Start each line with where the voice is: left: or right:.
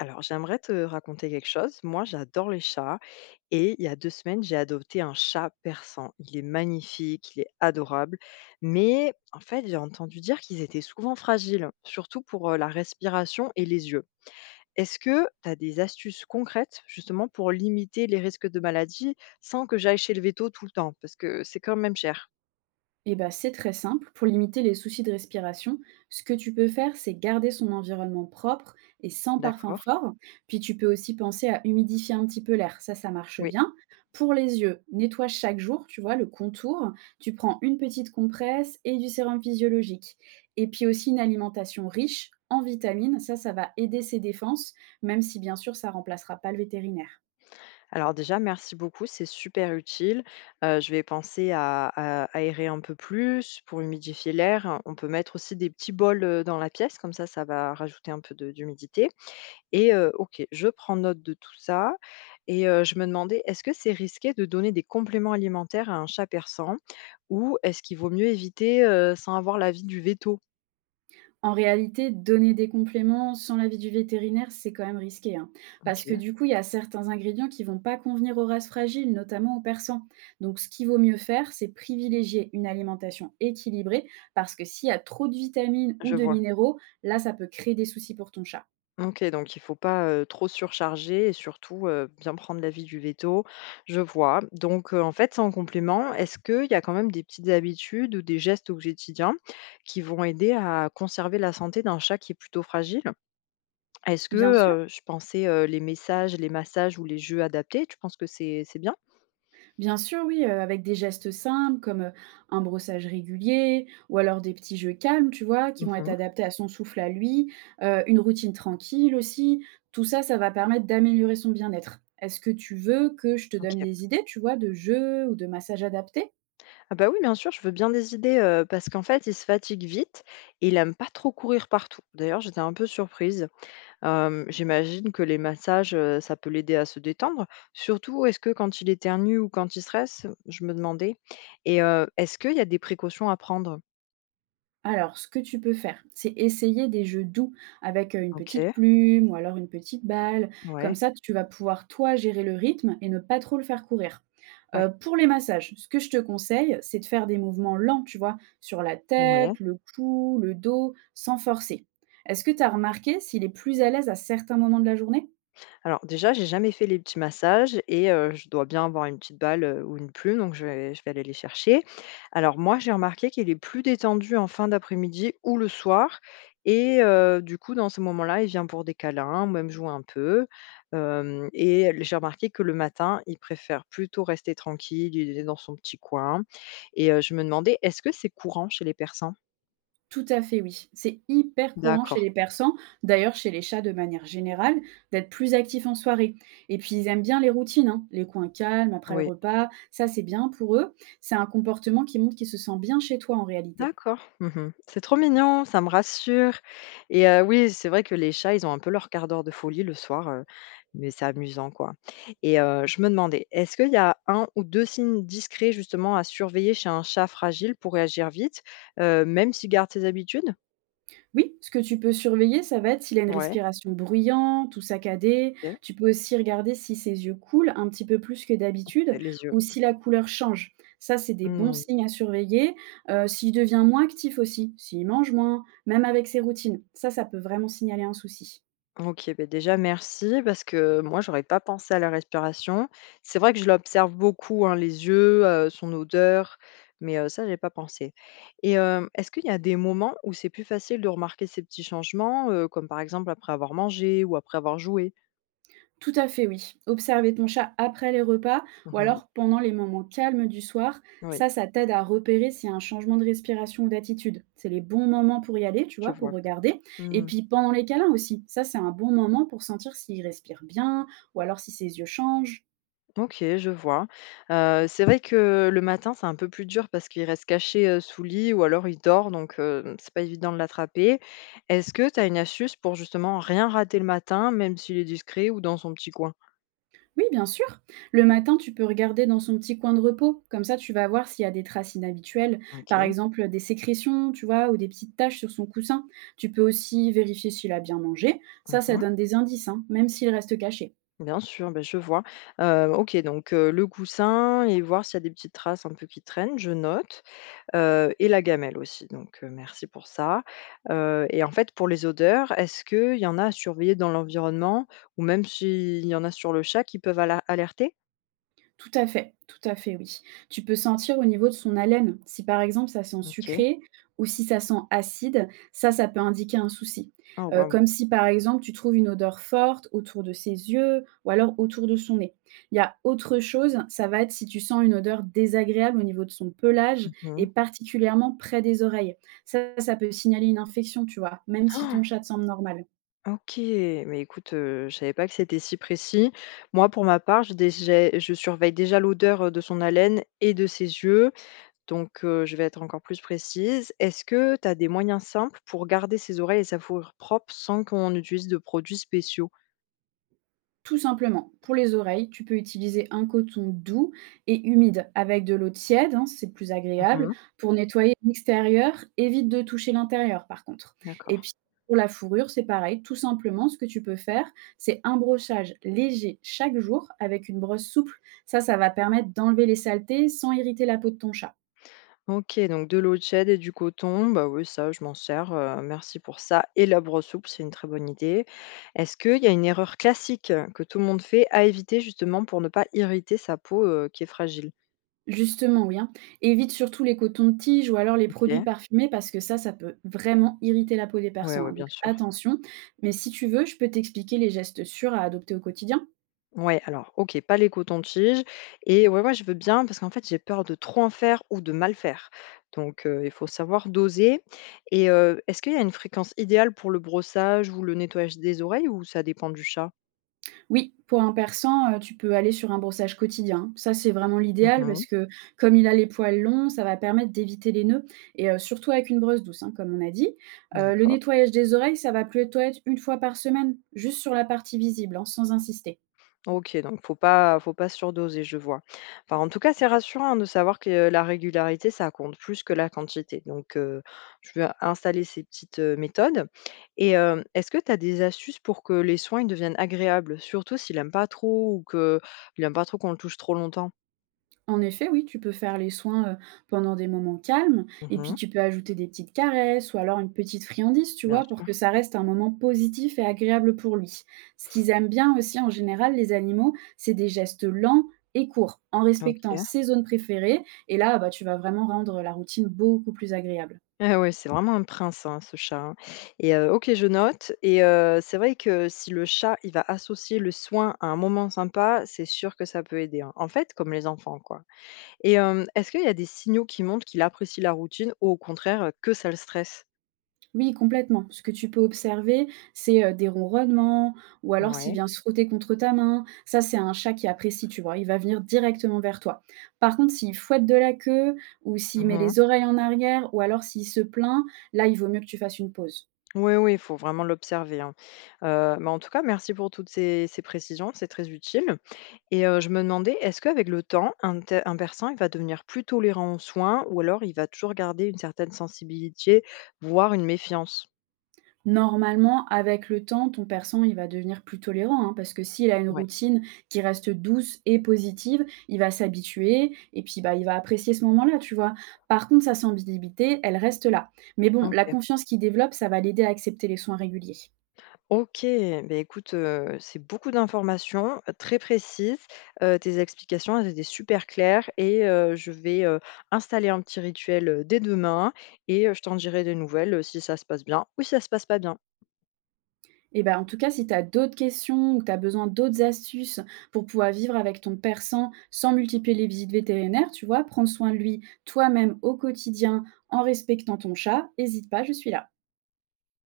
left: Alors, j'aimerais te raconter quelque chose. Moi, j'adore les chats et il y a deux semaines, j'ai adopté un chat persan. Il est magnifique, il est adorable, mais en fait, j'ai entendu dire qu'ils étaient souvent fragiles, surtout pour la respiration et les yeux. Est-ce que tu as des astuces concrètes justement pour limiter les risques de maladie sans que j'aille chez le veto tout le temps? Parce que c'est quand même cher.
right: Eh ben, c'est très simple. Pour limiter les soucis de respiration, ce que tu peux faire, c'est garder son environnement propre et sans parfum
left: D'accord.
right: fort. Puis tu peux aussi penser à humidifier un petit peu l'air. Ça marche bien. Pour les yeux, nettoie chaque jour, tu vois, le contour. Tu prends une petite compresse et du sérum physiologique. Et puis aussi une alimentation riche en vitamines. Ça va aider ses défenses, même si bien sûr, ça remplacera pas le vétérinaire.
left: Alors déjà, merci beaucoup, c'est super utile. Je vais penser à aérer un peu plus pour humidifier l'air. On peut mettre aussi des petits bols, dans la pièce, comme ça va rajouter un peu de d'humidité et OK, je prends note de tout ça et je me demandais, est-ce que c'est risqué de donner des compléments alimentaires à un chat persan ou est-ce qu'il vaut mieux éviter, sans avoir l'avis du véto?
right: En réalité, donner des compléments sans l'avis du vétérinaire, c'est quand même risqué, hein. Parce que
left: OK,
right: du coup, il y a certains ingrédients qui vont pas convenir aux races fragiles, notamment aux persans. Donc, ce qu'il vaut mieux faire, c'est privilégier une alimentation équilibrée, parce que s'il y a trop de vitamines ou
left: je
right: de
left: vois.
right: minéraux, là, ça peut créer des soucis pour ton chat.
left: OK, donc il faut pas, trop surcharger et surtout, bien prendre l'avis du veto. Je vois. Donc, en fait, sans complément, est-ce qu'il y a quand même des petites habitudes ou des gestes au quotidien qui vont aider à conserver la santé d'un chat qui est plutôt fragile? Est-ce que,
right: Bien sûr,
left: je pensais, les massages ou les jeux adaptés, tu penses que c'est bien?
right: Bien sûr, oui, avec des gestes simples comme, un brossage régulier ou alors des petits jeux calmes, tu vois? Qui vont être
left: Mmh.
right: adaptés à son souffle à lui, une routine tranquille aussi. Tout ça, ça va permettre d'améliorer son bien-être. Est-ce que tu veux que je te donne
left: OK.
right: des idées, tu vois, de jeux ou de massages adaptés?
left: Ah bah, oui, bien sûr, je veux bien des idées, parce qu'en fait, il se fatigue vite et il aime pas trop courir partout. D'ailleurs, j'étais un peu surprise. J'imagine que les massages, ça peut l'aider à se détendre. Surtout, est-ce que quand il éternue ou quand il stresse? Je me demandais et est-ce qu'il y a des précautions à prendre?
right: Alors, ce que tu peux faire, c'est essayer des jeux doux avec, une petite
left: OK.
right: plume ou alors une petite balle. Comme
left: Ouais.
right: ça, tu vas pouvoir, toi, gérer le rythme et ne pas trop le faire courir.
left: Ouais.
right: Pour les massages, ce que je te conseille, c'est de faire des mouvements lents, tu vois? Sur la
left: Ouais.
right: tête, le cou, le dos, sans forcer. Est-ce que tu as remarqué s'il est plus à l'aise à certains moments de la journée?
left: Alors déjà, j'ai jamais fait les petits massages et je dois bien avoir une petite balle, ou une plume, donc je vais aller les chercher. Alors moi, j'ai remarqué qu'il est plus détendu en fin d'après-midi ou le soir et du coup, dans ces moments-là, il vient pour des câlins, ou même jouer un peu. Hem Et j'ai remarqué que le matin, il préfère plutôt rester tranquille, il est dans son petit coin et je me demandais, est-ce que c'est courant chez les Persans?
right: Tout à fait, oui. C'est hyper courant
left: D'accord,
right: chez les persans, d'ailleurs chez les chats de manière générale, d'être plus actifs en soirée. Et puis ils aiment bien les routines, hein, les coins calmes après le
left: oui.
right: repas, ça c'est bien pour eux. C'est un comportement qui montre qu'ils se sentent bien chez toi en réalité.
left: D'accord. Mmh. C'est trop mignon, ça me rassure et oui, c'est vrai que les chats, ils ont un peu leur quart d'heure de folie le soir, mais c'est amusant, quoi et je me demandais, est-ce qu'il y a un ou 2 signes discrets justement à surveiller chez un chat fragile pour réagir vite, même s'il garde ses habitudes?
right: Oui, ce que tu peux surveiller, ça va être s'il a une
left: Ouais,
right: respiration bruyante ou saccadée.
left: OK.
right: Tu peux aussi regarder si ses yeux coulent un petit peu plus que d'habitude
left: Les yeux.
right: ou si la couleur change. Ça, c'est des bons
left: Mmh.
right: signes à surveiller. S'il devient moins actif aussi, s'il mange moins, même avec ses routines. Ça peut vraiment signaler un souci.
left: OK, ben déjà merci parce que moi j'aurais pas pensé à la respiration. C'est vrai que je l'observe beaucoup, hein, les yeux, son odeur, mais ça j'ai pas pensé et est-ce qu'il y a des moments où c'est plus facile de remarquer ces petits changements, comme par exemple après avoir mangé ou après avoir joué?
right: Tout à fait, oui. Observer ton chat après les repas ou
left: Mmh.
right: alors pendant les moments calmes du soir,
left: Oui,
right: ça t'aide à repérer s'il y a un changement de respiration ou d'attitude. C'est les bons moments pour y aller, tu
left: je
right: vois, pour
left: vois.
right: regarder. Et
left: Mmh.
right: puis pendant les câlins aussi, ça, c'est un bon moment pour sentir s'il respire bien ou alors si ses yeux changent.
left: OK, je vois. C'est vrai que le matin, c'est un peu plus dur parce qu'il reste caché, sous le lit ou alors il dort donc c'est pas évident de l'attraper. Est-ce que tu as une astuce pour justement rien rater le matin, même s'il est discret ou dans son petit coin?
right: Oui, bien sûr. Le matin, tu peux regarder dans son petit coin de repos. Comme ça, tu vas voir s'il y a des traces inhabituelles. Par
left: OK.
right: exemple, des sécrétions, tu vois, ou des petites taches sur son coussin. Tu peux aussi vérifier s'il a bien mangé. Ça
left: Mmh.
right: donne des indices, hein, même s'il reste caché.
left: Bien sûr, beh, je vois. OK, donc le coussin et voir s'il y a des petites traces un peu qui traînent, je note, et la gamelle aussi, donc merci pour ça. Et en fait, pour les odeurs, est-ce qu'il y en a à surveiller dans l'environnement ou même s'il y en a sur le chat qui peuvent ala alerter?
right: Tout à fait, oui. Tu peux sentir au niveau de son haleine, si par exemple ça sent
left: OK.
right: sucré ou si ça sent acide, ça peut indiquer un souci.
left: Ah
right: Heu,
left: waouh.
right: comme si par exemple tu trouves une odeur forte autour de ses yeux ou alors autour de son nez. Il y a autre chose, ça va être si tu sens une odeur désagréable au niveau de son pelage et
left: Mmh.
right: particulièrement près des oreilles. Ça peut signaler une infection, tu vois? Même si ton chat te semble normal.
left: OK, mais écoute, je savais pas que c'était si précis. Moi, pour ma part, je dé j'ai je surveille déjà l'odeur, de son haleine et de ses yeux. Donc je vais être encore plus précise. Est-ce que tu as des moyens simples pour garder ses oreilles et sa fourrure propres sans qu'on utilise de produits spéciaux?
right: Tout simplement. Pour les oreilles, tu peux utiliser un coton doux et humide avec de l'eau tiède, hein, c'est plus agréable.
left: Mmh.
right: Pour nettoyer l'extérieur, évite de toucher l'intérieur par contre.
left: D'accord.
right: Et puis pour la fourrure, c'est pareil. Tout simplement, ce que tu peux faire, c'est un brochage léger chaque jour avec une brosse souple. Ça va permettre d'enlever les saletés sans irriter la peau de ton chat.
left: OK, donc de l'eau de chèvre et du coton, bah, oui, ça je m'en sers, merci pour ça et la brosse souple, c'est une très bonne idée. Est-ce qu'il y a une erreur classique que tout le monde fait à éviter justement pour ne pas irriter sa peau, qui est fragile?
right: Justement, oui, hein. Évite surtout les cotons de tige ou alors les
left: OK.
right: produits
left: Oui.
right: parfumés parce que ça peut vraiment irriter la peau des
left: Ouais,
right: persans,
left: ouais,
right: hein, donc
left: bien sûr.
right: attention. Mais si tu veux, je peux t'expliquer les gestes sûrs à adopter au quotidien.
left: Ouais, alors, OK, pas les cotons-tiges et ouais, ouais, je veux bien parce qu'en fait, j'ai peur de trop en faire ou de mal faire. Donc il faut savoir doser et est-ce qu'il y a une fréquence idéale pour le brossage ou le nettoyage des oreilles ou ça dépend du chat?
right: Oui, pour un persan, tu peux aller sur un brossage quotidien, hein. Ça, c'est vraiment l'idéal
left: Mmh.
right: parce que comme il a les poils longs, ça va permettre d'éviter les nœuds et surtout avec une brosse douce, hein, comme on a dit. Le
left: D'accord.
right: nettoyage des oreilles, ça va plutôt être une fois par semaine, juste sur la partie visible, hein, sans insister.
left: OK, donc faut pas surdoser, je vois. Enfin, en tout cas, c'est rassurant hein, de savoir que, la régularité, ça compte plus que la quantité. Donc, je vais installer ces petites, méthodes et est-ce que tu as des astuces pour que les soins, ils deviennent agréables? Surtout s'il aime pas trop ou que il aime pas trop qu'on le touche trop longtemps?
right: En effet, oui, tu peux faire les soins, pendant des moments calmes et puis
left: Mmh.
right: tu peux ajouter des petites caresses ou alors une petite friandise, tu
left: Bien
right: vois? Pour
left: sûr.
right: que ça reste un moment positif et agréable pour lui. Ce qu'ils aiment bien aussi en général, les animaux, c'est des gestes lents et courts, en respectant
left: OK.
right: ses zones préférées et là, bah, tu vas vraiment rendre la routine beaucoup plus agréable.
left: Ah ouais, c'est vraiment un prince, hein, ce chat, hein. Et OK, je note et c'est vrai que si le chat, il va associer le soin à un moment sympa, c'est sûr que ça peut aider, hein. En fait, comme les enfants, quoi. Et est-ce qu'il y a des signaux qui montrent qu'il apprécie la routine ou au contraire, que ça le stresse?
right: Oui, complètement. Ce que tu peux observer, c'est, des ronronnements ou alors s'il
left: Ouais.
right: vient se frotter contre ta main. Ça, c'est un chat qui apprécie, tu vois? Il va venir directement vers toi. Par contre, s'il fouette de la queue ou s'il met
left: Mmh.
right: les oreilles en arrière ou alors s'il se plaint, là, il vaut mieux que tu fasses une pause.
left: Oui, oui, il faut vraiment l'observer, hein. Mais en tout cas, merci pour toutes ces précisions, c'est très utile. Et je me demandais, est-ce qu'avec le temps, un persan, il va devenir plus tolérant aux soins ou alors il va toujours garder une certaine sensibilité, voire une méfiance?
right: Normalement, avec le temps, ton persan, il va devenir plus tolérant, hein, parce que s'il a une
left: Ouais,
right: routine qui reste douce et positive, il va s'habituer et puis, bah, il va apprécier ce moment-là, tu vois? Par contre, sa sensibilité, elle reste là. Mais bon, la
left: OK.
right: confiance qu'il développe, ça va l'aider à accepter les soins réguliers.
left: OK, beh, écoute, c'est beaucoup d'informations, très précises. Tes explications, elles étaient super claires et je vais, installer un petit rituel, dès demain et je t'en dirai des nouvelles, si ça se passe bien ou si ça se passe pas bien.
right: Et ben en tout cas, si tu as d'autres questions ou que tu as besoin d'autres astuces pour pouvoir vivre avec ton persan sans multiplier les visites vétérinaires, tu vois? Prendre soin de lui toi-même au quotidien en respectant ton chat, hésite pas, je suis là.